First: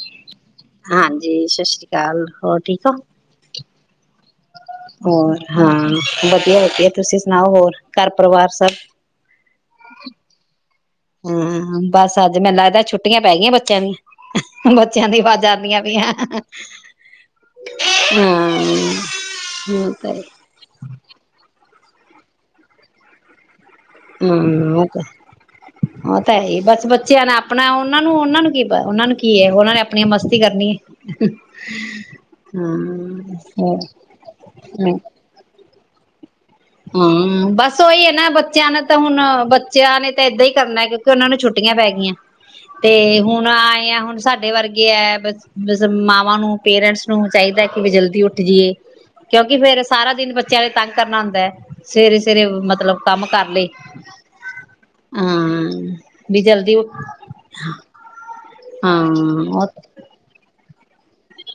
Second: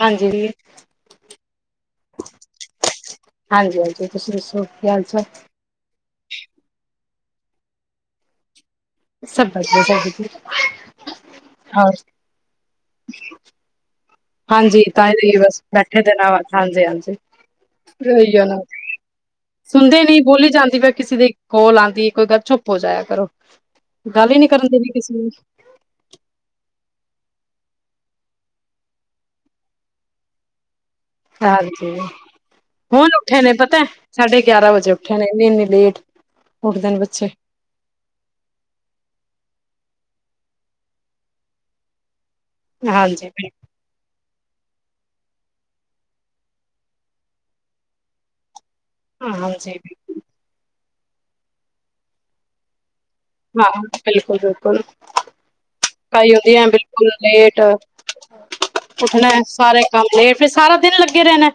ਹਾਂਜੀ ਜੀ ਹਾਂਜੀ, ਸਤਿ ਸ੍ਰੀ ਅਕਾਲ ਹੋਰ ਠੀਕ ਹੋ। ਤੇ ਤੁਸੀ ਦੱਸੋ ਕੀ ਹਾਲ ਚਾਲ? ਹੋਰ ਹਾਂ ਵਧੀਆ, ਵਧੀਆ ਤੁਸੀਂ ਸੁਣਾਓ ਹੋਰ ਘਰ ਪਰਿਵਾਰ ਸਭ ਸਭ ਵਧੀਆ। [unintelligible] ਹੁੰ, ਹੋਰ ਬੱਸ ਅੱਜ ਮੈਨੂੰ ਲੱਗਦਾ ਛੁੱਟੀਆਂ ਪੈ ਗਈਆਂ ਬੱਚਿਆਂ ਦੀਆਂ। ਹਾਂਜੀ ਤਾਂ ਬੱਚਿਆਂ ਹੀ ਦੀ ਤੇ ਇਹ ਵੀ ਆਵਾਜ਼ ਬਸ ਆਦੀਆਂ ਬੈਠੇ ਪਈਆਂ ਦੇ ਨੇਂ ਹਾਂ ਹਾਂਜੀ ਹਾਂਜੀ ਉਹੀ ਯਾਰ ਉਹ ਸੁਣਦੇ ਤਾਂ ਨੀ ਹੈ। ਬੋਲੀ ਜਾਂਦੀ ਮੈਂ ਕਿਸੇ ਦੀ ਕੌਲ ਆ। ਦੀ ਕਈ ਬਾਰ ਚੁੱਪ ਹੋ ਜਾਇਆ ਕਰੋ। ਗੱਲ ਹੀ ਨੀ ਕਰਨ ਹੁੰ ਉਹ ਦੇਣੀ ਤਾ ਕਿਸੇ ਨੂੰ ਉਹ ਤਾਂ ਹੈ, ਹੀ ਬਸ ਬੱਚਿਆਂ ਨਾਲ ਆਪਣਾ ਹੋਂ ਉਹਨਾਂ ਨੂੰ ਉਹਨਾਂ ਨੂੰ ਕੀ ਪਾ ਉਹਨਾਂ ਨੂੰ ਕੀ ਐ ਉਹਨਾਂ ਨੇ ਆਪਣੀਆਂ ਮਸਤੀ ਕਰਨੀ। ਹਾਂਜੀ ਹੁਣ ਹਾਂ ਉੱਠੇ ਨੇ ਹਾਂ ਪਤਾ ਹੈ ਸਾਢੇ ਗਿਆਰਾਂ ਵਜੇ ਉੱਠੇ ਨੇਂ ਉਹ ਵੀ ਇੰਨੀ ਲੇਟ। ਉੱਠਦੇ ਨੇ ਬੱਚੇ ਹਮ ਬਸ ਉਹੀ ਹੈ ਨਾ ਬੱਚਿਆਂ ਨੇ ਤਾਂ ਹੁਣ ਬੱਚਿਆਂ ਨੇ ਤੇ ਇਹਦਾਂ ਹੀ ਕਰਨਾ ਏ ਕਿਉਂਕਿ ਉਹਨਾਂ ਨੂੰ ਛੁੱਟੀਆਂ ਪੈ ਗਈਆਂ। ਤੇ ਹਾਂਜੀ ਹੁਣ ਬਿਲਕੁਲ ਆਏ ਆਂ ਹੁਣ ਸਾਡੇ ਵਰਗੇ ਕੇਆ ਏ ਬਸ, ਬਸ ਮਾਵਾਂ ਨੂੰ ਪੇਰੈਂਟਸ ਨੂੰ ਚਾਹੀਦਾ ਕਿ ਬਈ ਜਲਦੀ ਉੱਠ ਜਾਈਏ। ਕਿਉਂਕਿ ਹਾਂਜੀ ਫੇਰ ਸਾਰਾ ਦਿਨ ਬੱਚਿਆਂ ਤੰਗ ਕਰਨਾ ਹੁੰਦਾ ਹੈ। ਸੁਵੇਰੇ ਸੁਵੇਰੇ ਮਤਲਬ ਕੰਮ ਕਰ ਲਏ ਹਾਂ, ਬਿਲਕੁਲ, ਬਿਲਕੁਲ ਹਾਂ ਕਈ ਵੀ ਹੁੰਦੀ ਐਂ ਜਲਦੀ ਬਿਲਕੁਲ ਲੇਟ ਹਾਂ ਉੱਠਨਾ ਐ ਸਾਰੇ ਕੰਮ ਲੇਫ਼ ਸਾਰਾ ਦਿਨ ਲੱਗੇ ਰਹਿਣਾ ਐ।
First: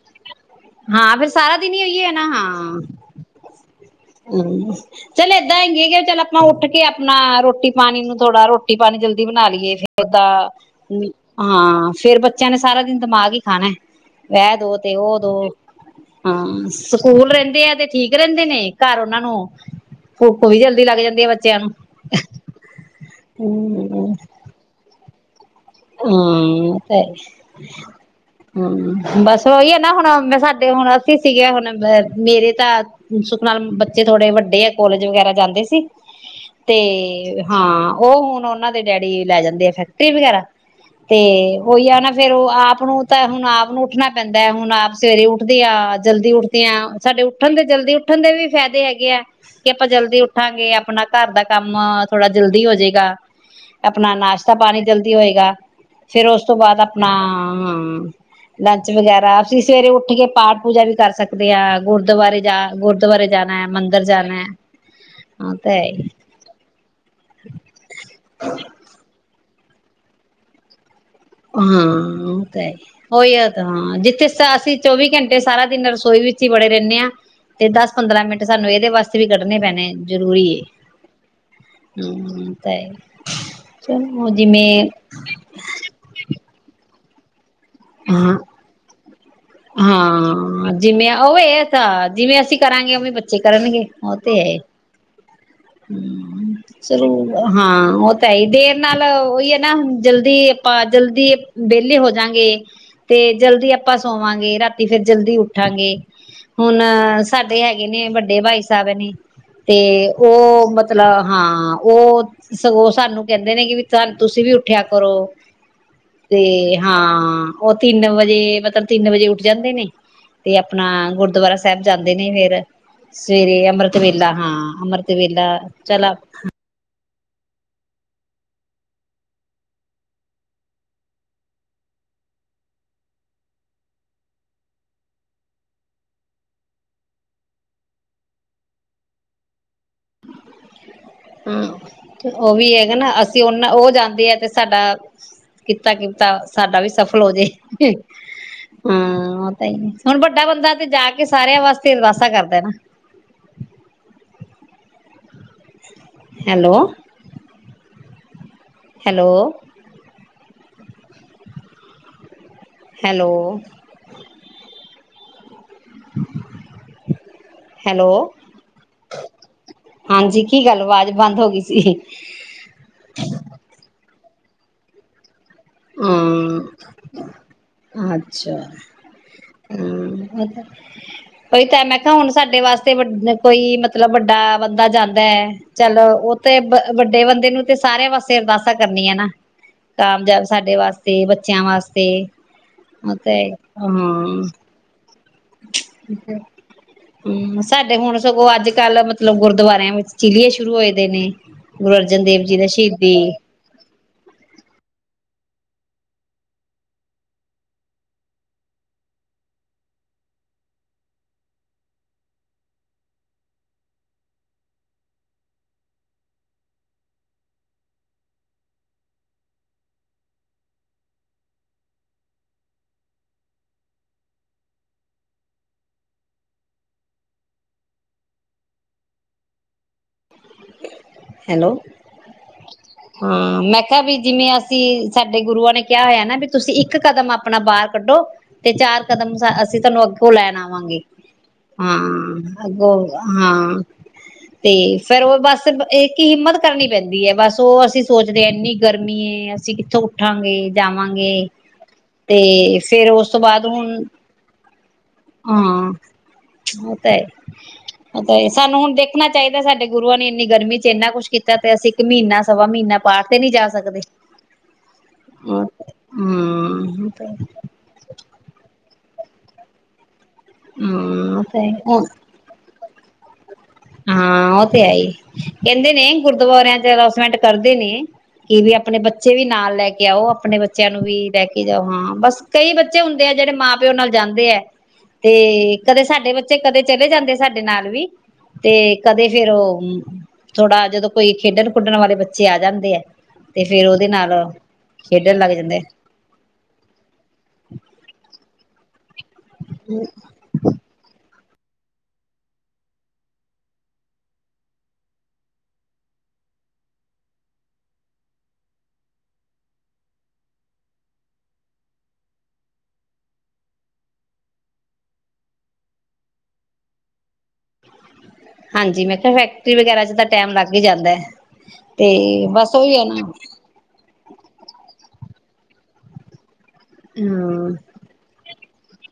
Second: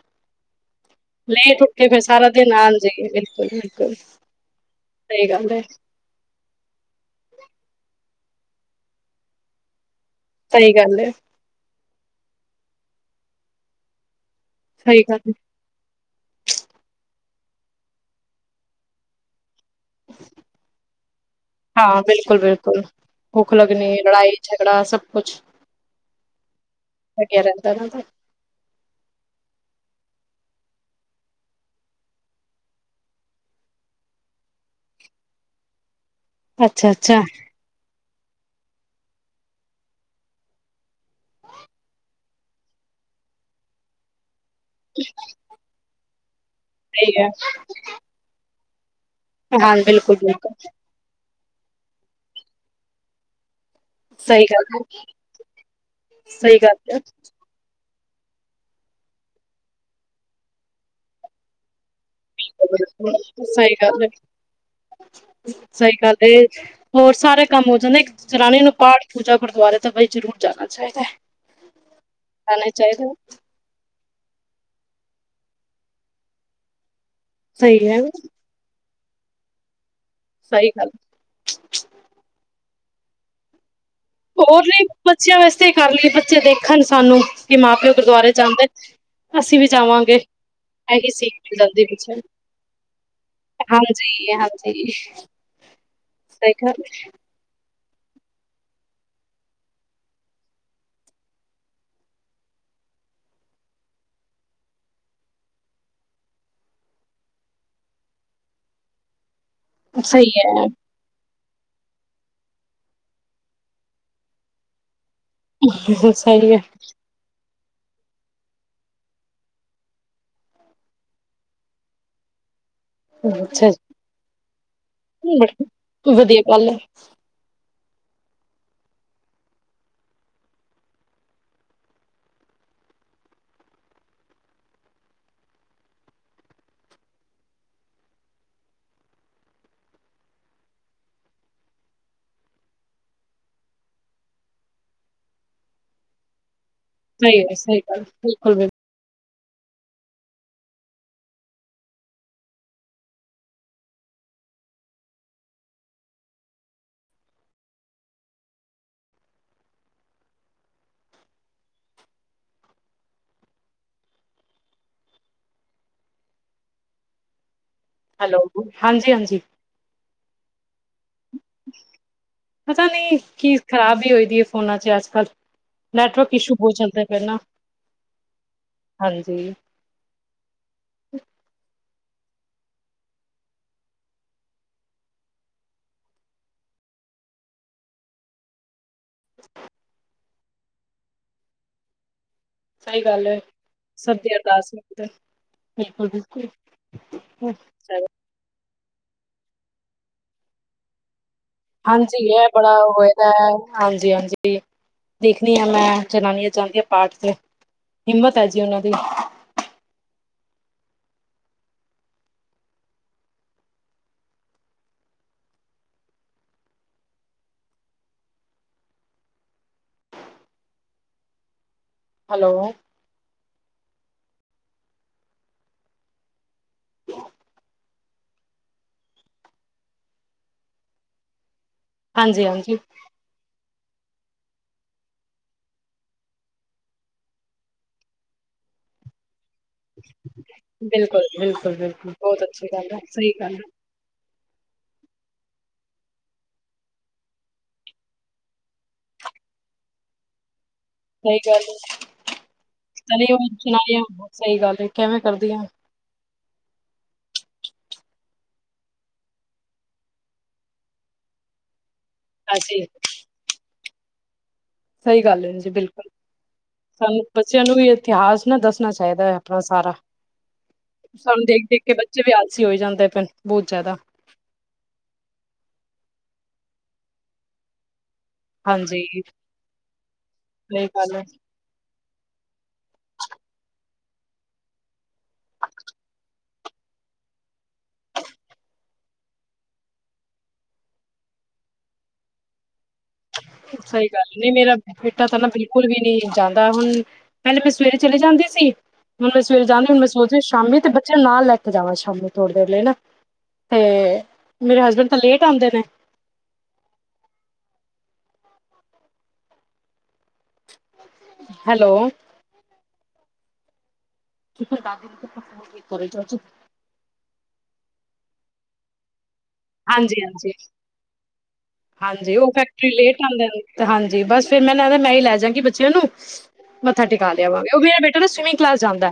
ਹਾਂ ਫੇਰ ਸਾਰਾ ਦਿਨ ਏਹੀ ਹੈ ਨਾ, ਦਿਨ ਆਣ ਹਾਂ ਜਾਈਏ ਬਿਲਕੁਲ ਬਿਲਕੁਲ ਹੂੰ, ਸਹੀ ਚੱਲ ਗੱਲ ਹੈ ਏਦਾਂ ਹੀਗੇ ਕਿ ਚੱਲ ਆਪਾਂ ਉੱਠ ਕੇ ਆਪਣਾ ਰੋਟੀ ਪਾਨੀ ਨੂੰ ਥੋੜਾ ਰੋਟੀ ਪਾਣੀ ਜਲਦੀ ਬਣਾ ਲਈਏ ਫਿਰ ਦਾ ਸਹੀ ਗੱਲ ਹੈ ਹਾਂ ਫੇਰ ਬੱਚਿਆਂ ਨੇ ਸਾਰਾ ਦਿਨ। ਦਿਮਾਗ ਹੀ ਖਾਣਾ ਐ। ਵਹਿ ਦੋ ਤੇ ਸਹੀ ਗੱਲ ਉਹ ਹੈ। ਦੋਵੇ। ਹਾਂ ਸਕੂਲ ਰਹਿੰਦੇ ਆ ਤੇ ਠੀਕ ਰਹਿੰਦੇ ਨੇ ਘਰ ਉਹਨਾਂ ਨੂੰ। ਭੁੱਖ ਵੀ ਜਲਦੀ ਲੱਗ ਜਾਂਦੀ ਆ ਬੱਚਿਆਂ ਨੂੰ, ਹਾਂ ਬਿਲਕੁਲ ਬਿਲਕੁਲ ਭੁੱਖ ਲੱਗਣੀ ਹੂੰ। ਲੜਾਈ ਝਗੜਾ ਸਭ ਕੁਛ ਹੂੰ ਉਹ ਤੇ ਹੈ ਲੱਗਿਆ ਹੀ, ਰਹਿੰਦਾ ਨਾ ਤਾਂ ਹੂੰ, ਬਸ ਉਹੀ ਹੈ ਨਾ ਹੁਣ ਮੈਂ ਸਾ ਹੁਣ ਅਸੀਂ ਸੀਗੇ ਹੁਣ ਮੇਰੇ ਤਾਂ ਸੁੱਖ ਨਾਲ ਬੱਚੇ ਥੋੜੇ ਵੱਡੇ ਆ ਕੋਲੇਜ ਵਗੈਰਾ ਜਾਂਦੇ ਸੀ। ਤੇ ਅੱਛਾ ਅੱਛਾ ਹਾਂ। ਉਹ ਹੁਣ ਉਹਨਾਂ ਦੇ ਡੈਡੀ ਲੈ ਜਾਂਦੇ ਆ ਫੈਕਟਰੀ ਵਗੈਰਾ। ਤੇ ਉਹੀ ਆ ਨਾ ਫੇਰ ਉਹ ਆਪ ਨੂੰ ਤਾਂ ਹੁਣ ਆਪ ਨੂੰ ਉੱਠਣਾ ਪੈਂ ਮੈਂ ਹੁਣ ਆਪ ਸਵੇਰੇ ਉੱਠਦੇ ਆ ਜਲਦੀ ਉਠ ਤੇ ਆਂ ਸਹੀ ਸਾਡੇ ਹੈ ਉੱਠਣ ਦੇ ਜਲਦੀ ਉੱਠਣ ਦੇ ਵੀ। ਫ਼ੈਦੇ ਹੈਗ ਕਿ ਐ ਕਿ ਹਾਂ ਆਪਾਂ ਬਿਲਕੁਲ ਜਲਦੀ ਬਿਲਕੁਲ ਉੱਠਾਂਗੇ ਆਪਣਾ ਘਰ ਦਾ। ਕੰਮ ਥੋੜਾ ਜਲਦੀ ਹੋਜੇਗਾ। ਆਪਣਾ ਸਹੀ ਨਾਸ਼ਤਾ ਗੱਲ ਹੈ ਪਾਣੀ ਜਲਦੀ ਹੋਏ ਫਿਰ ਉਸ ਤੋਂ ਸਹੀ ਗੱਲ ਬਾਅਦ ਹੈ ਆਪਣਾ। ਲੰਚ ਵਗੈਰਾ ਅਸੀਂ ਸਵੇਰੇ ਉੱਠ ਕੇ ਪਾਠ ਪੂਜਾ ਵੀ ਕਰ ਸਕਦੇ ਆ। ਸਹੀ ਗੱਲ ਮੰਦਿਰ ਏ, ਜਾਣਾ ਹੈ ਹਾਂ ਤਾਂ ਹੈ ਸਹੀ ਹੀ ਗੱਲ ਏ, ਹੋਰ ਸਾਰੇ ਕੰਮ ਹੋ ਜਾਂਦੇ ਇੱਕ ਜਨਾਨੀ ਨੂੰ ਪਾਠ ਪੂਜਾ ਗੁਰਦੁਆਰੇ ਤਾਂ ਬਈ ਜ਼ਰੂਰ ਜਾਣਾ ਚਾਹੀਦਾ ਐ। ਹਾਂ ਤਾਂਹੀ ਹੋਏ ਜਾਤਾ ਹਾਂ ਦ ਇਥੇ ਅਸੀਂ ਚੌਵੀ ਘੰਟੇ ਸਾਰਾ ਦਿਨ ਰਸੋਈ ਵਿੱਚ ਹੀ ਬੜੇ ਰਹਿੰਨੇ ਆਂ। ਤੇ ਸਹੀ ਦਸ ਹੈ ਪੰਦਰਾਂ ਮਿੰਟ ਸਾਨੂੰ ਇਹਦੇ ਵਾਸ ਇਥੋਂ ਵੀ ਕੱਢਣੇ ਪੈਣੇ ਐ। ਜ਼ਰੂਰੀ ਏ ਸਹੀ ਗੱਲ ਹੂੰ। ਤੇ ਹੋਰ ਨਹੀਂ ਬੱਚਿਆਂ ਵਾਸਤੇ ਹੀ ਕਰ ਲਈਏ ਤੇ ਵੇਖਨ ਸਾਨੂੰ। ਕਿ ਮਾਂ ਪਿਓ ਗੁਰਦੁਆਰੇ ਹਾਂ ਜਾਂਦੇ ਅਸੀਂ ਵੀ ਜਾਵਾਂਗੇ ਹਾਂ ਜਿਵੇਂ ਇਹੀ ਸੀ ਉਹ ਮਿਲ ਇਹ ਜਾਂਦੀ ਤਾਂ ਪਿੱਛੇ ਜਿਵੇਂ ਅਸੀਂ ਕਰਾਂਗੇ ਉਵੇਂ ਬੱਚੇ ਹਾਂਜੀ ਹਾਂਜੀ ਹਮ ਸਹੀ ਗੱਲ ਚਲੋ ਹਾਂ ਉਹ ਤਾਂ ਹੈ ਹੀ, ਦੇਰ ਨਾਲ ਉਹੀ ਹੈ ਨਾ ਜਲਦੀ ਆਪਾਂ ਜਲਦੀ ਵਿਹਲੇ ਹੋਜਗੇ ਤੇ ਜਲਦੀ ਆਪਾਂ ਸੋਵਾਂਗੇ, ਰਾਤੀ ਫੇਰ ਜਲਦੀ ਉੱਠਾਂਗੇ ਹੁਣ ਸਾਡੇ ਹੈਗੇ ਨੇ ਵੱਡੇ ਭਾਈ ਸਾਹਿਬ ਨੇ ਤੇ ਸਹੀ ਹੈ ਉਹ ਮਤਲਬ ਹਾਂ ਉਹ ਸਗੋਂ ਸਾਨੂੰ ਕਹਿੰਦੇ ਨੇ ਕਿ ਵੀ ਤੁਸੀਂ ਵੀ ਉੱਠਿਆ ਕਰੋ ਤੇ ਸਹੀ ਹੈ ਹਾਂ। ਉਹ ਤਿੰਨ ਵਜੇ ਮਤਲਬ ਤਿੰਨ ਵਜੇ ਉੱਠ ਜਾਂਦੇ ਨੇ ਤੇ ਆਪਣਾ ਗੁਰਦੁਆਰਾ ਸਾਹਿਬ ਜਾਂਦੇ ਨੇ ਫਿਰ। ਸਵੇਰੇ ਅੱਛਾ ਅੰਮ੍ਰਤ ਵੇਲਾ ਹਾਂ ਅਮ੍ਰਤ ਵਧੀਆ ਗੱਲ ਹੈ ਹੂੰ, ਉਹ ਵੀ ਹੈਗਾ ਨਾ ਅਸੀਂ ਉਹਨਾ ਉਹ ਜਾਣਦੇ ਆ ਤੇ ਸਾਡਾ ਕੀਤਾ, ਕੀਤਾ ਸਾਡਾ ਵੀ ਸਫਲ ਸਹੀ ਹੋਜੇ ਹੈ ਸਹੀ ਗੱਲ ਬਿਲਕੁਲ ਬਿਲਕੁਲ ਹਾਂ ਹੁਣ ਵੱਡਾ ਬੰਦਾ ਤੇ ਜਾ ਕੇ ਸਾਰਿਆਂ ਵਾਸਤੇ ਅਰਦਾਸਾਂ ਕਰਦਾ ਨਾ ਹੈਲੋ ਹੈਲੋ। ਹੈਲੋ [inaudible] ਹੈਲੋ ਹਾਂਜੀ ਹਾਂਜੀ ਹਾਂਜੀ ਕੀ ਗੱਲ? ਆਵਾਜ਼ ਬੰਦ ਹੋ ਗਈ ਸੀ। ਪਤਾ ਨੀ ਕੀ ਖ਼ਰਾਬ ਹੀ ਹੋਈ ਫੋਨਾਂ ਚ ਅੱਜ ਕੱਲ੍ਹ ਆਂ ਅੱਛਾ ਹ ਹਾਂਜੀ ਪਈ ਤਾਂ [unintelligible] ਤਾ ਹੁਣ ਸਾਡੇ ਵਾਸਤੇ ਕੋਈ ਮਤਲਬ ਵੱਡਾ ਬੰਦਾ ਜਾਂਦਾ ਹੈ, ਚੱਲ ਉਹ ਤੇ ਵੱਡੇ ਬੰਦੇ ਨੂੰ ਤੇ ਸਾਰਿਆਂ ਵਾਸਤੇ ਅਰਦਾਸਾਂ ਕਰਨੀ ਹੈ ਨਾ, ਕਾਮਯਾਬ ਸਾਡੇ ਵਾਸਤੇ, ਬੱਚਿਆਂ ਵਾਸਤੇ। ਸਹੀ ਉਹ ਗੱਲ ਤਾਂ ਏ, ਹੈ ਸਭ ਦੀ ਹਾਂ। ਅਰਦਾਸ [unintelligible] ਬਿਲਕੁਲ ਬਿਲਕੁਲ ਹੂੰ, ਸਾਡੇ ਹੁਣ ਸਗੋਂ ਅੱਜ ਕੱਲ੍ਹ ਮਤਲਬ ਗੁਰਦੁਆਰਿਆਂ ਵਿੱਚ ਚੀਲੀਏ ਸ਼ੁਰੂ ਹੋਏ ਦੇ ਨੇ ਗੁਰੂ ਹਾਂਜੀ ਅਰਜਨ ਦੇਵ ਇਹ ਜੀ ਦਾ ਬੜਾ ਸ਼ਹੀਦੀ ਹੋਯਾ ਹੈ ਹਾਂਜੀ ਜ ਹਾਂਜੀ ਦੇਖਣੀ ਹ ਮੈਂ ਜਨਾਨੀ ਆ ਚਾਹਦੀ ਹਾਂ ਪਾਠ ਤੇ ਹਿੰਮਤ ਹੈ ਜੀ ਉਹਨਾਂ ਦੀ ਹੈਲੋ। [unintelligible] ਹੈਲੋ ਹਾਂਜੀ ਹਾਂਜੀ ਹਾਂ ਮੈਂ ਵੀ ਜਿਵੇਂ ਅਸੀਂ ਸਾਡੇ ਗੁਰੂਆਂ ਨੇ ਕਿਹਾ ਹੋਇਆ ਨਾ ਵੀ ਤੁਸੀਂ ਇੱਕ ਕਦਮ ਆਪਣਾ ਬਾਹਰ ਕੱਢੋ ਤੇ ਚਾਰ ਕਦਮ ਅਸੀਂ [unintelligible] ਲੈਣ ਆਵਾਂਗੇ ਹਾਂ ਬਿਲਕੁਲ-ਬਿਲਕੁਲ-ਬਿਲਕੁਲ ਬਹੁਤ ਅੱਛੀ ਅੱਗੋਂ ਗੱਲ ਐ, ਸਹੀ ਗੱਲ ਐ। ਹਾਂ ਤੇ ਫੇਰ ਉਹ ਬਸ ਸਿਰਫ ਇੱਕ ਕੀ ਹਿੰਮਤ ਕਰਨੀ ਪੈਂਦੀ ਹੈ ਬਸ ਉਹ ਅਸੀਂ ਸੋਚਦੇ ਹਾਂ ਇੰਨੀ ਗਰਮੀ ਅਸੀਂ ਕਿੱਥੋਂ ਉੱਠਾਂਗੇ ਸਹੀ ਜਾਵਾਂਗੇ ਗੱਲ ਐ, ਤੇ ਫੇਰ ਉਸ ਚਲੀਓ ਤੋਂ ਬਾਅਦ ਸੁਣਾਈਆਂ ਹੁਣ ਸਹੀ ਗੱਲ ਐ, ਕਿਵੇਂ ਕਰਦੀਆਂ ਹਾਂ [inaudible] ਉਹ ਤਾਂ ਹੈ। ਤੇ ਸਾਨੂੰ ਹੁਣ ਦੇਖਣਾ ਚਾਹੀਦਾ ਸਾਡੇ ਗੁਰੂਆਂ ਨੇ ਇੰਨੀ ਗਰਮੀ ਚ ਇੰਨਾ ਕੁਛ ਕੀਤਾ ਤੇ ਅਸੀਂ ਤੇ ਮਹੀਨਾ ਸਵਾ ਹਾਂਜੀ। ਮਹੀਨਾ ਪਾਠ ਤੇ ਨਹੀਂ ਜਾ ਸਕਦੇ। ਸਹੀ ਗੱਲ ਹੈ ਹੂੰ ਜੀ ਬਿਲਕੁਲ ਹੂੰ ਸਾਨੂੰ ਬੱਚਿਆਂ ਨੂੰ ਵੀ ਇਤਿਹਾਸ ਨਾ ਦੱਸਣਾ ਚਾਹੀਦਾ ਚਾਹੀਦਾ ਅਪਣਾ ਸਾਰਾ ਸਾਨੂੰ ਦੇਖ ਦੇਖ ਕੇ ਹੂੰ ਬੱਚੇ ਵੀ ਆਲਸੀ ਹੋਈ ਜਾਂਦੇ ਫ ਹਾਂ ਉਹ ਤੇ ਹੈ ਹੀ, ਕਹਿੰਦੇ ਨੇ ਗੁਰਦੁਆਰਿਆਂ ਚ ਅੱਲਾਓਸਮੇਂਟ ਕਰਦੇ ਨੇ ਕਿ ਵੀ ਆਪਣੇ ਹਾਂਜੀ ਬੱਚੇ ਵੀ ਨਾਲ ਲੈ ਕੇ ਆਓ ਆਪਣੇ ਸਹੀ ਬੱਚਿਆਂ ਨੂੰ ਵੀ ਗੱਲ ਐ। ਲੈ ਕੇ ਜਾਓ ਹਾਂ ਬਸ ਕਈ ਬੱਚੇ ਹੁੰਦੇ ਆ ਜਿਹੜੇ ਮਾਂਪ ਪਿਓ ਨਾਲ ਜਾਂਦੇ ਹੈ, ਤੇ ਕਦੇ ਸਾਡੇ ਬੱਚੇ ਕਦੇ ਚਲੇ ਜਾਂਦੇ ਸਾਡੇ ਨਾਲ ਵੀ। ਤੇ, ਕਦੇ ਫੇਰ ਉਹ ਥੋੜਾ ਜਦੋਂ ਕੋਈ ਖੇਡਣ-ਕੁੜਣ ਵਾਲੇ ਬੱਚੇ ਆ ਜਾਂਦੇ ਏ। ਸਹੀ ਗੱਲ, ਨਹੀਂ ਮੇਰਾ ਬੇਟਾ ਖੇਡਣ ਤਾਂ ਨਾ ਲੱਗ ਜਾਂਦੇ ਬਿਲਕੁਲ ਵੀ ਨੀ ਜਾਂਦਾ ਹੁਣ, ਪਹਿਲੇ ਮੈਂ ਸਵੇਰੇ ਚਲੇ ਜਾਂਦੀ ਸੀ ਹੁਣੈਂ ਸਵੇਰ ਜਾਂਦੀ ਹੁ ਮੈਂ ਸੋਚਦੀ ਸ਼ਾਮੀ ਤੇ ਬੱਚੇ ਨਾਲ ਲੈ ਕ ਜਾਵਾਂ ਸ਼ਾਮੀ ਥੋੜ੍ਹੀ ਦੇਰ ਲੈ ਨਾ ਤੇ ਮੇਰੇ ਹਸਬੈਂਡ ਤਾਂ ਲੇਟ ਆਉਂਦੇ ਨੇ। ਹੈਲੋ ਕਿ [unintelligible] ਹਾਂਜੀ ਮੈਂ [unintelligible] ਫੈਕਟਰੀ ਵਗੈਰਾ ਚ ਤਾਂ ਟੈਮ ਲੱਗ ਹੀ ਜਾਂਦਾ ਹੈ। ਤੇ ਹਾਂਜੀ ਉਹ ਬਸ ਫੈਕਤਰੀਓ ਉਹੀ ਹੈ ਲੇਟ ਨਾ ਆਂਦਾ, ਹਾਂਜੀ ਜੀ ਬਸ ਫੇਿਰ ਮੈਂ ਲ ਕਹਿੰਦਾ ਮੈਂ ਹੀ ਲੈਜਗੀ ਬੱਚਿਆਂ ਨੂੰ ਮੱਥਾ ਟੇਕਾ ਲੇਆਵਾਂਗੇ, ਹਮ ਉਹ ਵੀੇ ਏ ਬੇਟਾ ਨਾ ਸਵਿੰ [unintelligible] ਜਾਂਦਾ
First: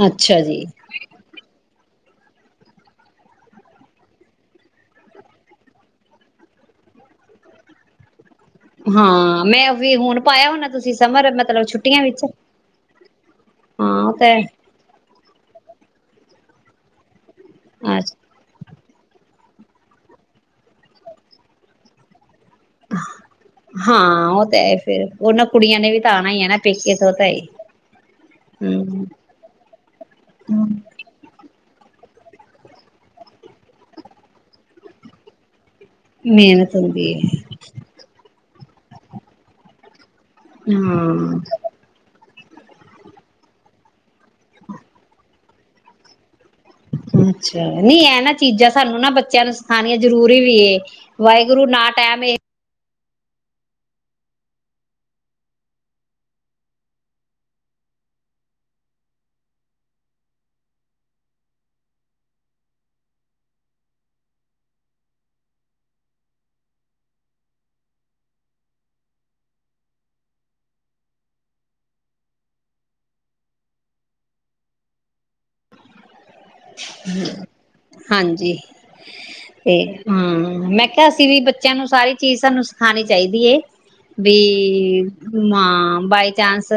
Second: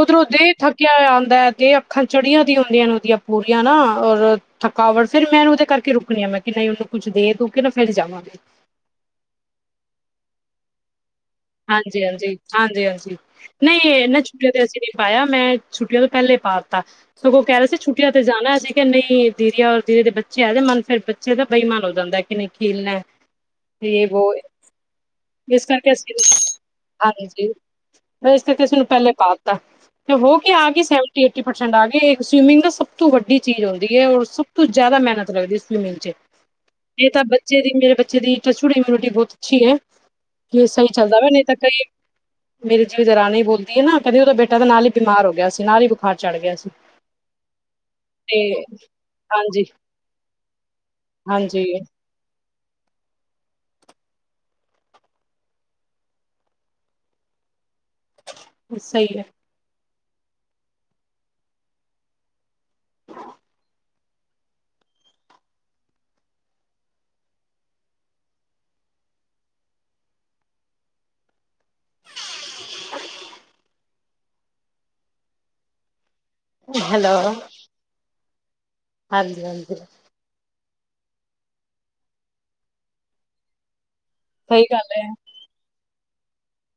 ਉਧਰੋਂ ਅੱਛਾ ਦੇਹ ਜੀ ਥੱਕਿਆ ਹੋਇ ਆਂਦਾ ਤੇਹ ਖਚੜੀਆਂ ਦੀ ਹੁੰਦੀਆਂ ਨੇ ਉਹਦੀਆਂ ਪੂਰੀਆਂ ਨਾ ਔਰ ਥਕਾਵਟ ਫੇਿਰ ਮੈਂਨੂੰ ਉਹਦੇ ਕਰਕੇ ਰੁਕਣੀਆਂ ਮੈਂ ਕਿ ਨਹੀਂ ਉਹਨੂੰ ਕੁੱਛ ਦੇ ਦੂ ਕੇ ਨਾ ਫਿਰ ਜਾਵਾਂਗੇ ਹਾਂ ਮੈਂ ਵੀ ਹੁਣ ਪਾਇਆ ਹੋਣਾ ਤੁਸੀਂ ਸਮਰ ਮਤਲਬ ਛੁੱਟੀਆਂ ਵਿੱਚ ਹਾਂਜੀ-ਹਾਂਜੀ, ਹਾਂਜੀ-ਹਾਂਜੀ, ਨਹੀਂ ਹਾਂ ਉਹ ਇਹਨਾਂ ਹੈ ਛੁਟੀਆਂ ਤੇ ਅਸੀਂ ਨਹੀਂ ਪਾਇਆ ਮੈਂ ਛੁੱਟੀਆਂ ਤੋਂ ਪਹਿਲੇ ਪਾ ਤਾ। ਸਗੋਂ ਕਹਿ ਰਹੇ ਸੀ ਛੱਟੀਆਂ ਅੱਛਾ ਤੇ ਜਾਣਾ ਅਸੀਂ। ਕਿ ਨਹੀਂ ਦੀਦੀ ਔਰ ਦੀਦੀ ਦੇ ਬੱਚੇ ਹੈ ਵੇ, ਮਨ ਫਿਰ ਬੱਚੇ ਦਾ ਬੇਈਮਨ ਹੋ ਜਾਂਦਾ ਕਿ ਨਹੀਂ। ਖੇਲਣਾ ਯੇ ਵੋ ਹਾਂ ਉਹ ਤੇ ਹੈ ਫੇਰ ਉਹਨਾਂ ਇਸ ਕੁੜੀਆਂ ਨੇ ਕਰਕੇ ਵੀ ਤਾਂ ਅਸੀਂ ਆਣਾ ਹੀ ਹੈ ਨਾ ਪੇਕੇ ਤੋਂ ਹਾਂਜੀ ਤਾਂ ਹੀ ਜੀ, ਮੈਂ ਇਸ ਤੇ ਤੇ ਹੂੰ ਪਹਿਲੇ ਪਾ ਤਾ, ਤੇ ਹੋ ਕੇ ਆ ਗੀ ਸੀ ਸੈਵੈਂਟੀ ਐਟੀ। [unintelligible] ਆਗੀ ਇੱਕ ਸਵਿਮਿੰਗ ਨਾ ਸਭ ਤੋਂ ਵੱਡੀ ਚੀਜ਼ ਹੁੰਦੀ ਏ ਔਰ ਸਭ ਤੋਂ ਜ਼ਿਆਦਾ ਮਿਹਨਤ ਲੱਗਦੀ ਸਵਿਮਿੰਗ ਚ, ਮਿਹਨਤ ਇਹ ਹੁੰਦੀ ਤਾਂ ਹੈ ਬੱਚੇ ਦੀ, ਮੇਰੇ ਬੱਚੇ ਦੀ ਟਚਵੁਡ [unintelligible] ਬਿ੍ਯੂਟੀ ਬਹੁਤ ਅੱਛੀ ਹੈ। ਕੀ ਸਹੀ ਚੱਲਦਾ ਵਾ ਹਾਂ ਨਹੀਂ ਤਾਂ ਕਈ ਮੇਰੀ ਜੇਹੜੀ ਦਰਨੀ ਬੋਲਦੀ ਹੈ ਨਾ, ਕਹਿੰਦੇ ਉਹਦਾ ਬੇਟਾ ਤਾਂ ਨਾਲ ਹੀ ਬਿਮਾਰ ਹੋ ਗਿਆ ਸੀ, ਨਾਲ ਹੀ ਬੁਖਾਰ ਚੜ ਗਿਆ ਸੀ। ਅੱਛਾ, ਨੀ ਇਹ ਨਾ ਤੇ ਚੀਜ਼ਾਂ ਸਾਨੂੰ ਨਾ ਬੱਚਿਆਂ ਨੂੰ ਹਾਂਜੀ ਸਿਖਾਨਿਆ ਜਰੂਰੀ ਵੀ ਇ, ਹਾਂਜੀ ਵਾਹਿਗੁਰੂ ਨਾ ਟੈਮ ਇਹ ਸਹੀ ਹੈ। [unintelligible] ਹੈਲੋ। ਹਾਂਜੀ। ਹਾਂਜੀ ਹਾਂਜੀ ਤੇ ਹੂੰ, ਮੈਂ। ਮੈਂ ਕਹਿਆ ਅਸੀਂ ਵੀ ਬੱਚਿਆਂ ਨੂੰ ਸਾਰੀ ਚੀਜ਼ ਸਾਨੂੰ ਸਿਖਾਉਣੀ ਚਾਹੀਦੀ ਏ। ਵੀ, ਸਹੀ ਗੱਲ ਹੈ ਮਾ ਬਾਈ ਚਾਂਸ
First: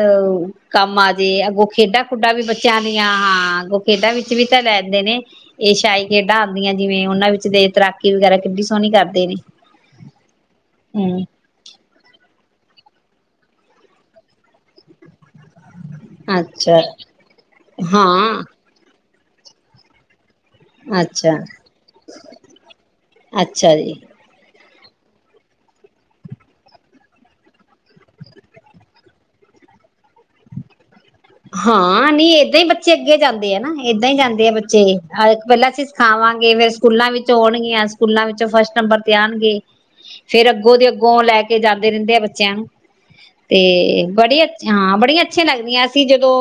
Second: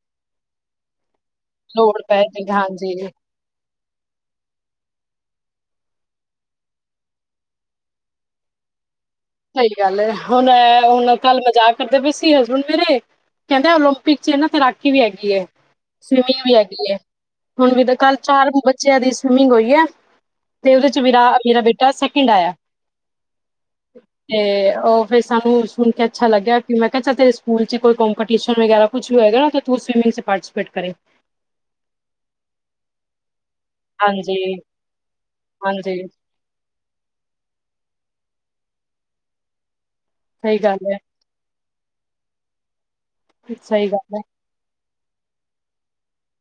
ਕੰਮ ਆ ਤੇ ਅੱਗੋਂ ਲੋੜ ਖੇਡਾਂ ਪੈ ਖੁਡਾਂ ਵੀ ਜੇ ਬੱਚਿਆਂ ਹਾਂਜੀ ਦੀਆਂ ਹਾਂ ਅੱਗੋ ਕਿਦਾ ਵਿੱਚ ਵੀ ਤਾਂ ਲੈਂਦੇ ਨੇ, ਏ ਸ਼ਾਹੀ ਖੇਡਾਂ ਆਂਦੀਆਂ ਜਿਵੇਂ ਉਹਨਾਂ ਵਿੱਚ ਤੇ ਤਰਾਕੀ ਵਗੈਰਾ ਕਿੱਡੀ ਸੋਹਣੀ ਕਰਦ ਸਹੀ ਗੱਲ ਏ ਹੁਣ ਹੁਣ ਕੱਲ ਮਜ਼ਾਕ ਕਰਦੇ ਪਏ ਸੀ ਹਸਬੈਂਡ [unintelligible] ਕਹਿੰਦੇ ਓਲੰਪਿਕ ਚ ਨਾ ਤੈਰਾਕੀ ਵੀ ਹੈਗੀ ਐ। ਸਵਿਮਿੰਗ ਵੀ ਅੱਛਾ ਹੈਗੀ ਐ, ਹੁਣ ਵੀ ਤਾਂ ਕੱਲ ਹਾਂ ਚਾਰ ਬੱਚਿਆਂ ਦੀ ਸਵਿਮਿੰਗ ਹੋਈ ਹੈ ਤੇ ਉਹਦੇ 'ਚ ਮੇਰਾ ਅੱਛਾ ਮੇਰਾ ਬੇਟਾ ਸੈਕਿੰਡ ਆਇਆ। ਅੱਛਾ ਜੀ। ਤੇ ਉਹ ਫਿਰ ਸਾਨੂੰ ਸੁਣ ਕੇ ਅੱਛਾ ਲੱਗਿਆ, ਮੈਂ ਕਿਹਾ ਚਲ ਤੇਰੇ ਸਕੂਲ 'ਚ ਕੋਈ ਕੋਮਪੀਟਿਸ਼ਨ ਵਗਰਾ ਕੁਛ ਵੀ ਹੋਏਗਾ ਤੂੰ ਸਵੀਮਿੰਗ ਚ ਪਾਰਟੀਸਿਪੇਟ ਕਰੀਂ। ਹਾਂ ਨੀ ਏਦਾਂ ਹੀ ਬੱਚੇ ਅੱਗੇ ਜਾਂ ਤੇ ਹੈਨਾ, ਏਦਾਂ ਹੀ ਹਾਂਜੀ, ਜਾਂਦੇ ਆ ਬੱਚੇ, ਅ ਪਹਿਲਾਂ ਅਸੀਂ ਹਾਂਜੀ ਸਿਖਾਵਾਂਗੇ ਫੇਰ ਸਕੂਲਾਂ ਵਿੱਚ ਹੋਣਗੀਆਂ ਸਕੂਲਾਂ ਵਿੱਚ ਫਸਟ ਨੰਬਰ ਤੇ ਆਣਗੇ। ਫੇਰ ਸਹੀ ਅੱਗੋਂ ਦੇ ਗੱਲ ਐ, ਅੱਗੋਂ ਲੈ ਕੇ ਜਾਂਦੇ ਰਹਿੰਦੇ ਆ ਬੱਚਿਆਂ ਨੂੰ। ਤੇ ਸਹੀ ਗੱਲ ਐ, ਬੜੀ ਅ ਹਾਂ। ਬੜੀਆਂ ਅੱਛੀਆਂ ਲੱਗਦੀਆਂ। ਜਦੋਂ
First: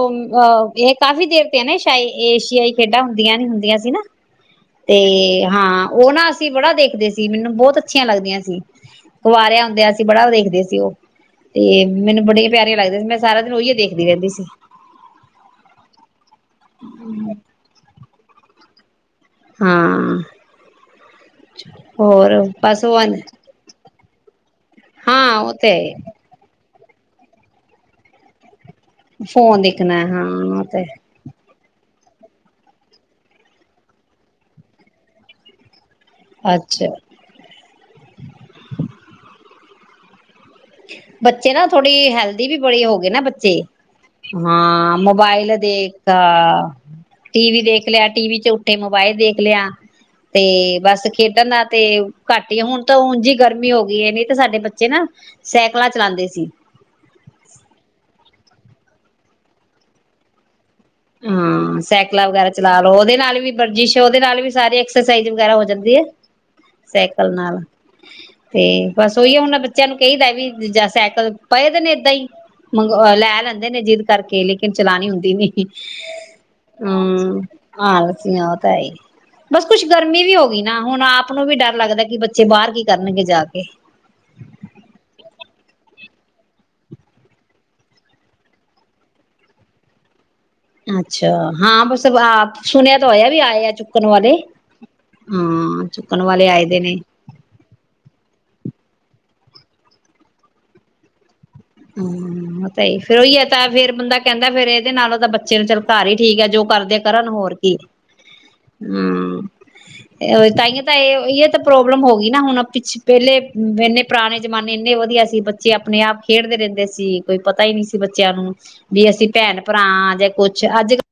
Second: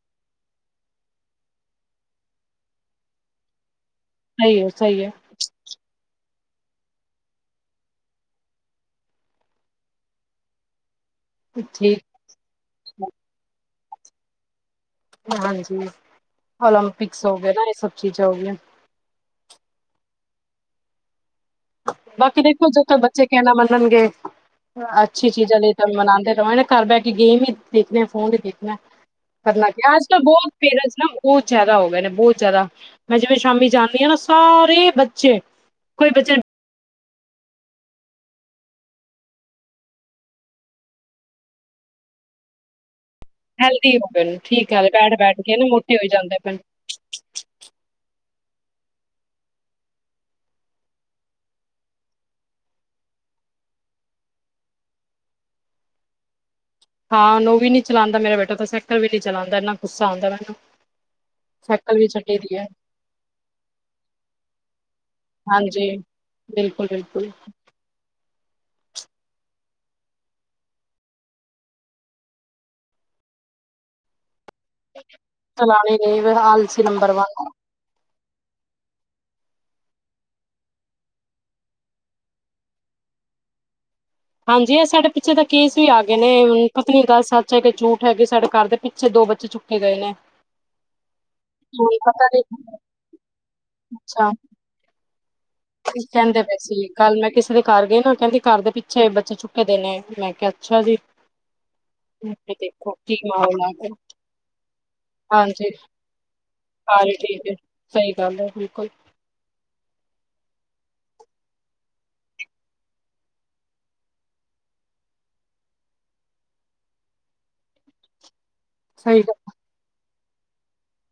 ਅਹ ਇਹ ਕਾਫ਼ੀ ਦੇਰ ਤੇ ਹੈ ਨਾ ਸ਼ਾਇ ਏਸ਼ੀਆਈ ਖੇਡਾਂ ਹੁੰਦੀਆਂ ਨੀ ਹੁੰਦੀਆਂ ਸੀ ਨਾ ਸਹੀ ਐ, ਤੇ ਸਹੀ ਐ। ਹਾਂ ਉਹ ਨਾ ਅਸੀਂ ਬੜਾ ਦੇਖਦੇ ਸੀ ਮੈਨੂੰ ਬਹੁਤ ਅੱਛੀਆਂ ਲੱਗਦੀਆਂ ਸੀ ਕੁਵਾਰਿਆ ਹੁੰਦਿਆਂ ਸੀ ਬੜਾ ਵੇਖਦੇ ਸੀ ਉਹ ਤੇ ਠੀਕ ਮੈਨੂੰ ਬੜੇ ਪਿਆਰੇ ਲੱਗਦੇ ਸੀ, ਹੈ। ਮੈਂ ਸਾਰਾ ਦਿਨ ਉਹੀਏ ਦੇਖ ਰਹਿੰਦੀ ਸੀ। ਹਾਂਜੀ [unintelligible] ਓਲੰਪਿਕਸ ਹੋ ਗਏ ਨ ਇਹ ਸਭ ਚੀਜ਼ਾਂ ਹੋ ਗਈਆਂ। ਹਾਂ। ਹੋਰ ਬਾਕੀ ਦੇਖੋ ਬਸ ਜਦ ਤ ਉਹ ਬੱਚੇ ਕਹਿਣਾ ਮੰਨਣਗੇ ਅੱਛੀ ਹਾਂ ਉਹ ਚੀਜ਼ਾਂ ਲਈ ਤੇ ਤਾਂ ਮਨਾਉਂਦੇ ਰਵਾ ਘਰ ਬਹਿ ਕੇ ਗੇਮ ਹੀ ਦੇਖਦੇ ਆ ਫੋਨ ਹੀ ਦੇਖ [inaudible] ਫੋਨ ਦੇਖਣਾ ਅਜ ਕਲ ਹਾਂ ਬਹੁਤ ਤੇ ਪੇਰੈਂਟਸ ਉਹ ਬਹੁਤ ਜ਼ਿਆਦਾ ਹੋ ਗਏ ਨੇ ਬਹੁਤ ਜਿਆਦਾ ਮੈਂ ਜਿਵੇਂ ਸ਼ਾਮੀ ਜਾਦੀ ਹਾਂ ਨਾ ਸਾਰੇ ਬੱਚੇ ਕੋਈ ਬੱਚੇ ਅੱਛਾ ਬੱਚੇ ਨਾ ਥੋੜੀ ਹੈਲਦੀ ਵੀ ਬੜੀ ਹੋ ਨਾ ਬੱਚੇ ਹੈਲਦੀ ਹੋ ਗਏ ਨੇ ਠੀਕ ਗੱਲ ਹਾਂ ਬੈਠ-ਬੈਠ ਮੋਬਾਇਲ ਕੇ ਨਾ ਮੋਟੇ ਹੋਈ ਦੇਖਦਾ ਜਾਂਦੇ ਪਏ ਨੇ। ਟੀਵੀ ਦੇਖ ਲਿਆ ਟੀਵੀ ਉੱਠੇ ਮੋਬਾਇਲ ਦੇਖ ਲਿਆ ਤੇ ਬਸ ਖੇਡਣਾ ਤੇ ਘੱਟ ਹੀ ਹੁਣ ਤਾਂ ਉ ਜਿ ਗਰਮੀ ਹੋ ਗਈ ਹੈ ਨਹੀਂ ਤੇ ਸਾਡੇ ਬੱਚੇ ਨਾ ਸਾਈਕਲਾਂ ਚਲਾਉਂਦੇ ਸੀ। ਹਾਂ ਉਹ ਵੀ ਨੀ ਚਲਾਉਂਦਾ ਮੇਰਾ ਬੇਟਾ ਤਾਂ ਸਾਈਕਲ ਵੀ ਨਹੀਂ ਚਲਾਉਂਦਾ ਇੰਨਾ ਗੁੱਸਾ ਆਉਂਦਾ ਮੈਨੂੰ। ਹਾਂ ਸਾਈਕਲ ਵੀ ਸਾਈਕਲਾਂ ਛੱਡੀ ਵਗੈਰਾ ਦੀ ਐ ਚਲਾ ਲੋ ਉਹਦੇ ਨਾਲ ਵੀ ਵਰਜਿਸ਼ ਉਹਦੇ ਨਾਲ ਵੀ ਸਾਰੀ ਐਕਸਰਸਾਈਜ਼ ਵਗੈਰਾ ਹੋ ਹਾਂਜੀ ਜਾਂਦੀ ਹੈ। ਬਿਲਕੁਲ-ਬਿਲਕੁਲ। ਸਾਈਕਲ ਨਾਲ ਤੇ ਬਸ ਉਹੀ ਹੁਣ ਬੱਚਿਆਂ ਨੂੰ ਕਹੀਦਾ ਵੀ ਜਾ ਸਾਈਕਲ ਪਏ ਦੇ ਨੇ ਏਦਾਂ ਹੀ, ਮੰਗਵਾ, ਲੈ ਲੈਂਦੇ ਨੇ ਜਿਦ ਕਰਕੇ ਲੇਕਿ ਤੇ ਚਲਾਉਣੀ ਹੁੰਦੀ ਨੀ। ਚਲਾਣੇ ਨੇ ਆਲਸੀ ਨੰਬਰ ਹਮ ਵਨ ਤਾਂ ਹੀ ਬਸ ਕੁਛ ਗਰਮੀ ਵੀ ਹੋ ਗਈ ਨਾ ਹੁਣ ਆਪ ਨੂੰ ਵੀ ਡਰ ਲੱਗਦਾ ਕਿ ਬੱਚੇ ਬਾਹਰ ਕੀ ਕਰਨਗੇ ਜਾ ਕੇ। ਹਾਂਜੀ ਇਹ ਸਾਡੇ ਪਿੱਛੇ ਤਾਂ ਕੇਸ ਵੀ ਆ ਗਏ ਨੇ ਹੁਣ ਪਤਾ ਨੀ ਗੱਲ ਸੱਚ ਹੈ ਕੇ ਝੂਠ ਹੈ, ਸਾਡੇ ਘਰ ਦੇ ਪਿੱਛੇ ਦੋ ਬੱਚੇ ਚੁੱਕੇ ਗਏ ਨੇ। ਅੱਛਾ, ਹਾਂ ਹੁਣ ਬਸ ਪਤਾ ਨੀ ਆਪ ਸੁਣਿਆ ਤਾਂ ਹੋਇਆ ਵੀ ਆਏ ਆ ਚੁੱਕਣ ਵਾਲੇ ਹਾਂ ਕੀ ਚੁੱਕਣ ਕਹਿੰਦੇ ਵਾਲੇ ਪਏ ਆਏ ਦੇ ਸੀ ਨੇ ਕੱਲ ਮੈਂ ਕਿਸੇ ਦੇ ਘਰ ਗਈ ਨਾ ਕਹਿੰਦੀ ਘਰ ਦੇ ਪਿੱ ਛੇ ਬੱਚੇ ਚੁੱਕੇ ਗਏ ਨੇ, ਮੈਂ ਕਿਹਾ ਅੱਛਾ ਜੀ। ਮੈਂ ਕਿਹਾ ਹਮ ਤੇ ਦੇਖੋ ਹੀ ਫੇਰ ਕੀ ਉਹੀ ਹੈ ਮਾਹੌਲ ਤਾਂ ਆ ਫੇਰ ਗਿਆ। ਬੰਦਾ ਕਹਿੰਦਾ ਫੇਰ ਇਹਦੇ ਨਾਲੋ ਤਾਂ ਬੱਚੇ ਹਾਂਜੀ ਚੱਲ ਘਰ ਹੀ ਠੀਕ ਆ ਜੋ ਕਰਦੇ ਆ ਸਾਰੇ ਕਰਨ ਠੀਕ ਹੋਰ ਹੈ, ਕੀ ਸਹੀ ਗੱਲ ਹੈ ਬਿਲਕੁਲ, ਹੁੰ ਤਾਂਹੀ ਤਾਂ ਇਹ ਇਹ ਤਾਂ ਪ੍ਰੋਬਲਮ ਹੋ ਗਈ ਨਾ ਹੁਣ ਪਿੱਛ ਪਹਿਲੇ ਇੰਨੇ ਪੁਰਾਣੇ ਜਮਾਨੇ ਇੰਨੇ ਵਧੀਆ ਸੀ ਬੱਚੇ ਆਪਣੇ ਆਪ ਖੇਡਦੇ ਰਹਿੰਦੇ ਸੀ ਕੋਈ ਪਤਾ ਹੀ ਨਹੀਂ ਸੀ ਬੱਚਿਆਂ ਨੂੰ ਵੀ ਸਹੀ ਅਸੀਂ ਗੱਲ ਭੈਣ ਭਰਾ ਹਾਂ ਜਾਂ ਕੁਛ ਅੱਜ ਕੱ